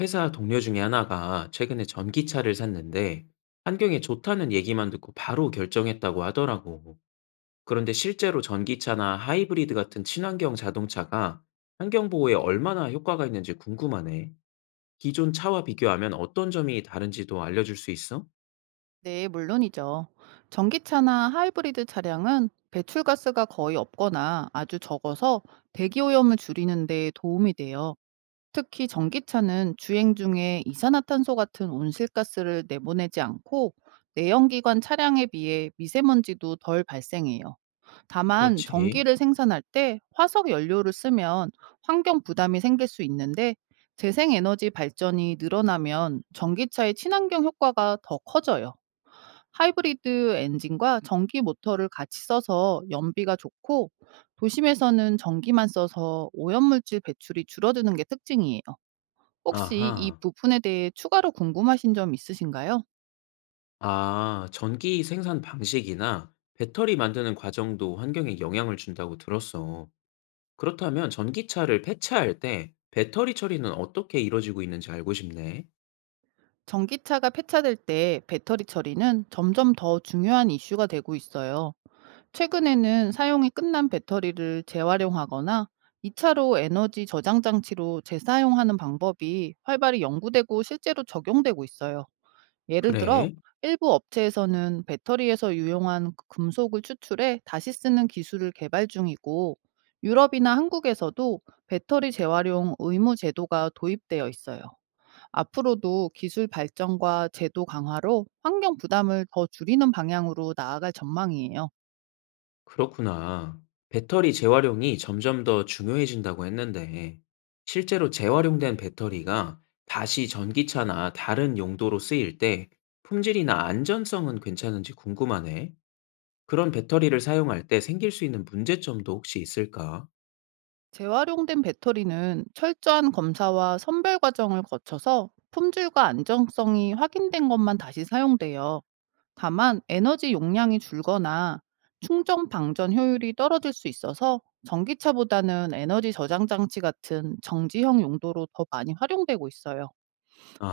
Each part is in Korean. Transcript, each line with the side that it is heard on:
left: 회사 동료 중에 하나가 최근에 전기차를 샀는데 환경에 좋다는 얘기만 듣고 바로 결정했다고 하더라고. 그런데 실제로 전기차나 하이브리드 같은 친환경 자동차가 환경 보호에 얼마나 효과가 있는지 궁금하네. 기존 차와 비교하면 어떤 점이 다른지도 알려줄 수 있어?
right: 네, 물론이죠. 전기차나 하이브리드 차량은 배출가스가 거의 없거나 아주 적어서 대기오염을 줄이는 데 도움이 돼요. 특히 전기차는 주행 중에 이산화탄소 같은 온실가스를 내보내지 않고, 내연기관 차량에 비해 미세먼지도 덜 발생해요. 다만
left: 그렇지.
right: 전기를 생산할 때 화석 연료를 쓰면 환경 부담이 생길 수 있는데, 재생에너지 발전이 늘어나면 전기차의 친환경 효과가 더 커져요. 하이브리드 엔진과 전기 모터를 같이 써서 연비가 좋고, 도심에서는 전기만 써서 오염물질 배출이 줄어드는 게 특징이에요. 혹시 이
left: 아하.
right: 부분에 대해 추가로 궁금하신 점 있으신가요?
left: 아, 전기 생산 방식이나 배터리 만드는 과정도 환경에 영향을 준다고 들었어. 그렇다면 전기차를 폐차할 때 배터리 처리는 어떻게 이루어지고 있는지 알고 싶네.
right: 전기차가 폐차될 때 배터리 처리는 점점 더 중요한 이슈가 되고 있어요. 최근에는 사용이 끝난 배터리를 재활용하거나 2차로 에너지 저장 장치로 재사용하는 방법이 활발히 연구되고 실제로 적용되고 있어요. 예를 들어
left: 그래?
right: 일부 업체에서는 배터리에서 유용한 그 금속을 추출해 다시 쓰는 기술을 개발 중이고, 유럽이나 한국에서도 배터리 재활용 의무 제도가 도입되어 있어요. 앞으로도 기술 발전과 제도 강화로 환경 부담을 더 줄이는 방향으로 나아갈 전망이에요.
left: 그렇구나. 배터리 재활용이 점점 더 중요해진다고 했는데, 실제로 재활용된 배터리가 다시 전기차나 다른 용도로 쓰일 때 품질이나 안전성은 괜찮은지 궁금하네. 그런 배터리를 사용할 때 생길 수 있는 문제점도 혹시 있을까?
right: 재활용된 배터리는 철저한 검사와 선별 과정을 거쳐서 품질과 안정성이 확인된 것만 다시 사용돼요. 다만 에너지 용량이 줄거나 충전 방전 효율이 떨어질 수 있어서, 전기차보다는 에너지 저장 장치 같은 정지형 용도로 더 많이 활용되고 있어요.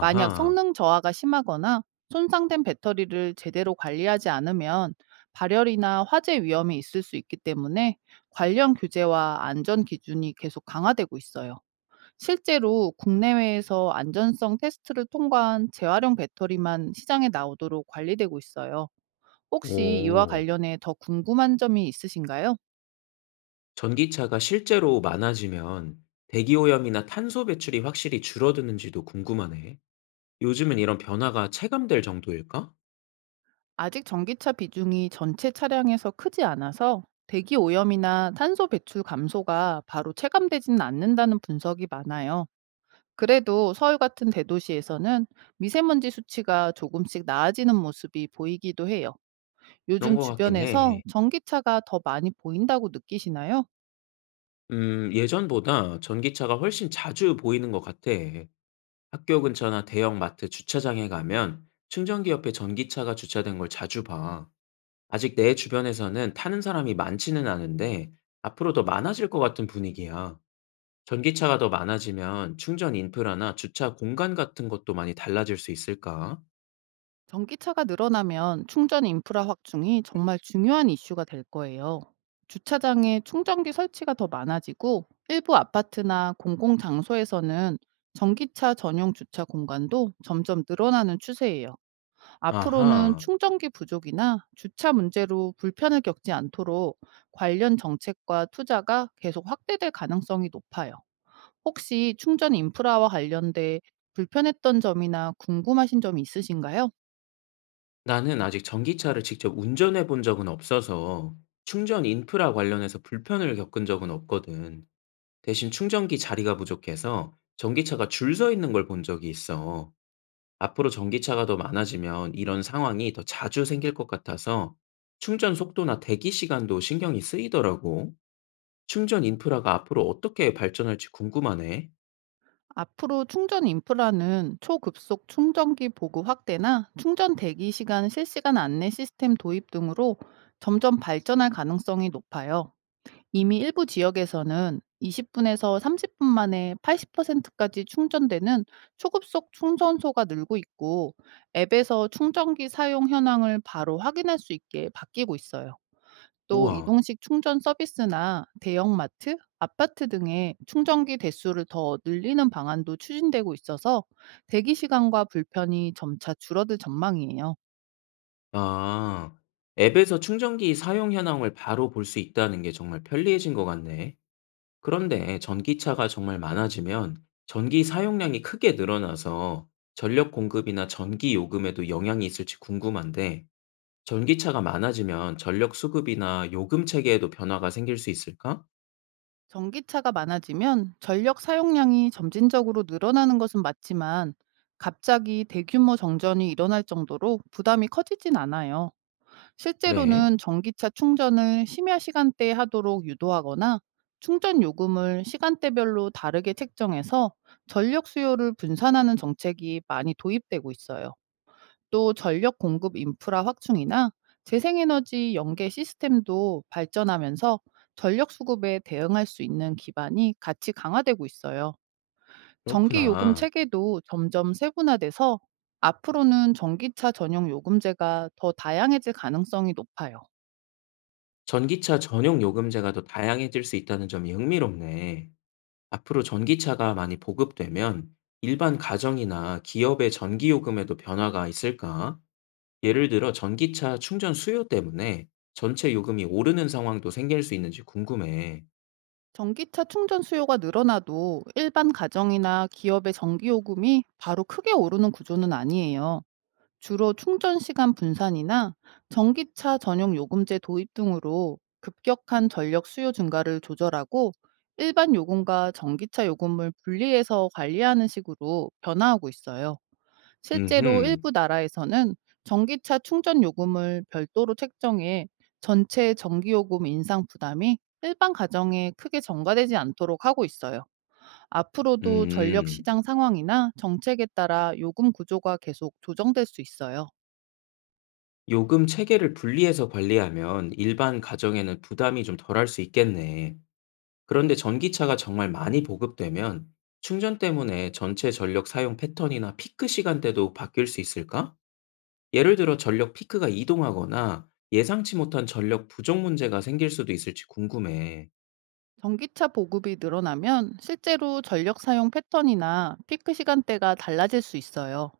right: 만약 성능 저하가 심하거나 손상된 배터리를 제대로 관리하지 않으면 발열이나 화재 위험이 있을 수 있기 때문에, 관련 규제와 안전 기준이 계속 강화되고 있어요. 실제로 국내외에서 안전성 테스트를 통과한 재활용 배터리만 시장에 나오도록 관리되고 있어요. 혹시 이와
left: 오.
right: 관련해 더 궁금한 점이 있으신가요?
left: 전기차가 실제로 많아지면 대기 오염이나 탄소 배출이 확실히 줄어드는지도 궁금하네. 요즘은 이런 변화가 체감될 정도일까?
right: 아직 전기차 비중이 전체 차량에서 크지 않아서, 대기 오염이나 탄소 배출 감소가 바로 체감되지는 않는다는 분석이 많아요. 그래도 서울 같은 대도시에서는 미세먼지 수치가 조금씩 나아지는 모습이 보이기도 해요.
left: 그런
right: 요즘
left: 것 같긴
right: 주변에서
left: 해.
right: 전기차가 더 많이 보인다고 느끼시나요?
left: 예전보다 전기차가 훨씬 자주 보이는 것 같아. 학교 근처나 대형 마트 주차장에 가면 충전기 옆에 전기차가 주차된 걸 자주 봐. 아직 내 주변에서는 타는 사람이 많지는 않은데 앞으로 더 많아질 것 같은 분위기야. 전기차가 더 많아지면 충전 인프라나 주차 공간 같은 것도 많이 달라질 수 있을까?
right: 전기차가 늘어나면 충전 인프라 확충이 정말 중요한 이슈가 될 거예요. 주차장에 충전기 설치가 더 많아지고, 일부 아파트나 공공장소에서는 전기차 전용 주차 공간도 점점 늘어나는 추세예요. 앞으로는
left: 아하.
right: 충전기 부족이나 주차 문제로 불편을 겪지 않도록 관련 정책과 투자가 계속 확대될 가능성이 높아요. 혹시 충전 인프라와 관련돼 불편했던 점이나 궁금하신 점이 있으신가요?
left: 나는 아직 전기차를 직접 운전해 본 적은 없어서 충전 인프라 관련해서 불편을 겪은 적은 없거든. 대신 충전기 자리가 부족해서 전기차가 줄서 있는 걸 본 적이 있어. 앞으로 전기차가 더 많아지면 이런 상황이 더 자주 생길 것 같아서 충전 속도나 대기 시간도 신경이 쓰이더라고. 충전 인프라가 앞으로 어떻게 발전할지 궁금하네.
right: 앞으로 충전 인프라는 초급속 충전기 보급 확대나 충전 대기 시간 실시간 안내 시스템 도입 등으로 점점 발전할 가능성이 높아요. 이미 일부 지역에서는 20분에서 30분 만에 80%까지 충전되는 초급속 충전소가 늘고 있고, 앱에서 충전기 사용 현황을 바로 확인할 수 있게 바뀌고 있어요. 또
left: 우와.
right: 이동식 충전 서비스나 대형마트, 아파트 등의 충전기 대수를 더 늘리는 방안도 추진되고 있어서, 대기 시간과 불편이 점차 줄어들 전망이에요.
left: 아. 앱에서 충전기 사용 현황을 바로 볼 수 있다는 게 정말 편리해진 것 같네. 그런데 전기차가 정말 많아지면 전기 사용량이 크게 늘어나서 전력 공급이나 전기 요금에도 영향이 있을지 궁금한데, 전기차가 많아지면 전력 수급이나 요금 체계에도 변화가 생길 수 있을까?
right: 전기차가 많아지면 전력 사용량이 점진적으로 늘어나는 것은 맞지만, 갑자기 대규모 정전이 일어날 정도로 부담이 커지진 않아요.
left: 그래.
right: 실제로는 전기차 충전을 심야 시간대에 하도록 유도하거나 충전 요금을 시간대별로 다르게 책정해서 전력 수요를 분산하는 정책이 많이 도입되고 있어요. 또 전력 공급 인프라 확충이나 재생에너지 연계 시스템도 발전하면서 전력 수급에 대응할 수 있는 기반이 같이 강화되고 있어요. 전기 요금
left: 그렇구나.
right: 체계도 점점 세분화돼서 앞으로는 전기차 전용 요금제가 더 다양해질 가능성이 높아요.
left: 전기차 전용 요금제가 더 다양해질 수 있다는 점이 흥미롭네. 앞으로 전기차가 많이 보급되면 일반 가정이나 기업의 전기요금에도 변화가 있을까? 예를 들어 전기차 충전 수요 때문에 전체 요금이 오르는 상황도 생길 수 있는지 궁금해.
right: 전기차 충전 수요가 늘어나도 일반 가정이나 기업의 전기요금이 바로 크게 오르는 구조는 아니에요. 주로 충전 시간 분산이나 전기차 전용 요금제 도입 등으로 급격한 전력 수요 증가를 조절하고, 일반 요금과 전기차 요금을 분리해서 관리하는 식으로 변화하고 있어요. 실제로
left: 음흠.
right: 일부 나라에서는 전기차 충전 요금을 별도로 책정해 전체 전기요금 인상 부담이 일반 가정에 크게 전가되지 않도록 하고 있어요. 앞으로도 전력
left: 음,
right: 시장 상황이나 정책에 따라 요금 구조가 계속 조정될 수 있어요.
left: 요금 체계를 분리해서 관리하면 일반 가정에는 부담이 좀 덜할 수 있겠네. 그런데 전기차가 정말 많이 보급되면 충전 때문에 전체 전력 사용 패턴이나 피크 시간대도 바뀔 수 있을까? 예를 들어 전력 피크가 이동하거나 예상치 못한 전력 부족 문제가 생길 수도 있을지 궁금해.
right: 전기차 보급이 늘어나면 실제로 전력 사용 패턴이나 피크 시간대가 달라질 수 있어요.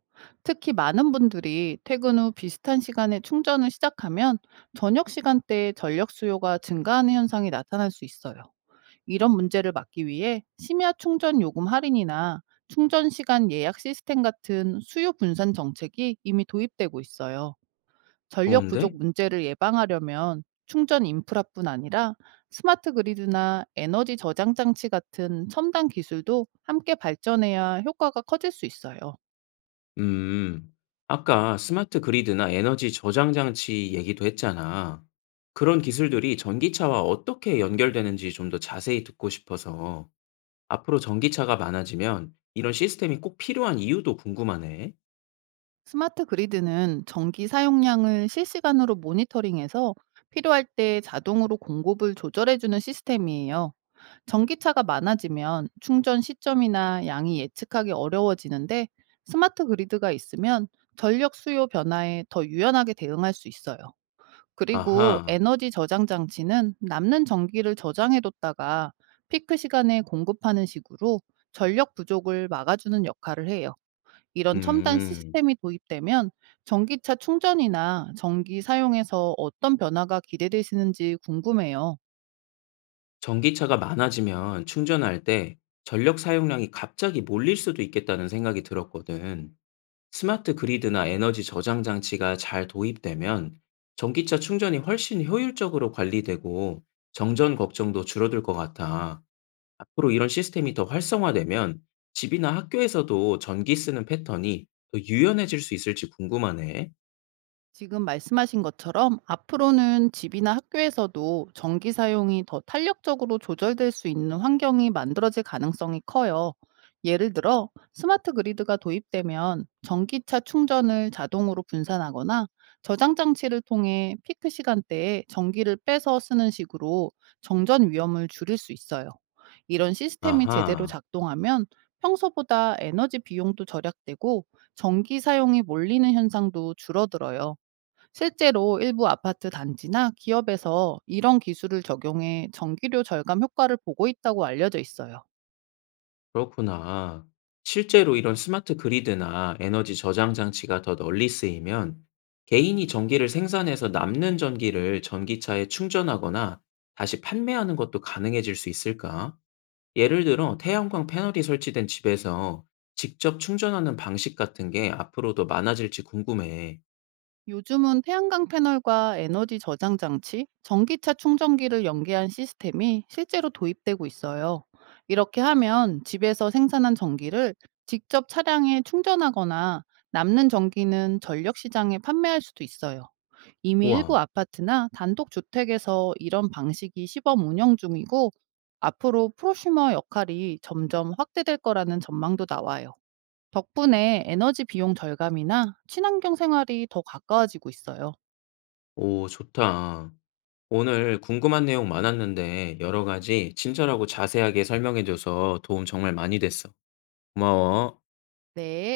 right: 특히 많은 분들이 퇴근 후 비슷한 시간에 충전을 시작하면 저녁 시간대에 전력 수요가 증가하는 현상이 나타날 수 있어요. 이런 문제를 막기 위해 심야 충전 요금 할인이나 충전 시간 예약 시스템 같은 수요 분산 정책이 이미 도입되고 있어요. 전력 부족
left: 좋은데?
right: 문제를 예방하려면 충전 인프라뿐 아니라 스마트 그리드나 에너지 저장 장치 같은 첨단 기술도 함께 발전해야 효과가 커질 수 있어요.
left: 음. 아까 스마트 그리드나 에너지 저장 장치 얘기도 했잖아. 그런 기술들이 전기차와 어떻게 연결되는지 좀 더 자세히 듣고 싶어서 앞으로 전기차가 많아지면 이런 시스템이 꼭 필요한 이유도 궁금하네.
right: 스마트 그리드는 전기 사용량을 실시간으로 모니터링해서 필요할 때 자동으로 공급을 조절해주는 시스템이에요. 전기차가 많아지면 충전 시점이나 양이 예측하기 어려워지는데, 스마트 그리드가 있으면 전력 수요 변화에 더 유연하게 대응할 수 있어요. 그리고
left: 아하.
right: 에너지 저장 장치는 남는 전기를 저장해뒀다가 피크 시간에 공급하는 식으로 전력 부족을 막아주는 역할을 해요. 이런 첨단
left: 음.
right: 시스템이 도입되면 전기차 충전이나 전기 사용에서 어떤 변화가 기대되시는지 궁금해요.
left: 전기차가 많아지면 충전할 때 전력 사용량이 갑자기 몰릴 수도 있겠다는 생각이 들었거든. 스마트 그리드나 에너지 저장 장치가 잘 도입되면 전기차 충전이 훨씬 효율적으로 관리되고 정전 걱정도 줄어들 것 같아. 앞으로 이런 시스템이 더 활성화되면 집이나 학교에서도 전기 쓰는 패턴이 더 유연해질 수 있을지 궁금하네.
right: 지금 말씀하신 것처럼 앞으로는 집이나 학교에서도 전기 사용이 더 탄력적으로 조절될 수 있는 환경이 만들어질 가능성이 커요. 예를 들어 스마트 그리드가 도입되면 전기차 충전을 자동으로 분산하거나 저장 장치를 통해 피크 시간대에 전기를 빼서 쓰는 식으로 정전 위험을 줄일 수 있어요. 이런 시스템이 제대로
left: 아하.
right: 작동하면 평소보다 에너지 비용도 절약되고 전기 사용이 몰리는 현상도 줄어들어요. 실제로 일부 아파트 단지나 기업에서 이런 기술을 적용해 전기료 절감 효과를 보고 있다고 알려져 있어요.
left: 그렇구나. 실제로 이런 스마트 그리드나 에너지 저장 장치가 더 널리 쓰이면 개인이 전기를 생산해서 남는 전기를 전기차에 충전하거나 다시 판매하는 것도 가능해질 수 있을까? 예를 들어 태양광 패널이 설치된 집에서 직접 충전하는 방식 같은 게 앞으로 더 많아질지 궁금해.
right: 요즘은 태양광 패널과 에너지 저장 장치, 전기차 충전기를 연계한 시스템이 실제로 도입되고 있어요. 이렇게 하면 집에서 생산한 전기를 직접 차량에 충전하거나 남는 전기는 전력 시장에 판매할 수도 있어요. 이미 일부
left: 우와.
right: 아파트나 단독주택에서 이런 방식이 시범 운영 중이고, 앞으로 프로슈머 역할이 점점 확대될 거라는 전망도 나와요. 덕분에 에너지 비용 절감이나 친환경 생활이 더 가까워지고 있어요.
left: 오, 좋다. 오늘 궁금한 내용 많았는데 여러 가지 친절하고 자세하게 설명해줘서 도움 정말 많이 됐어. 고마워.
right: 네.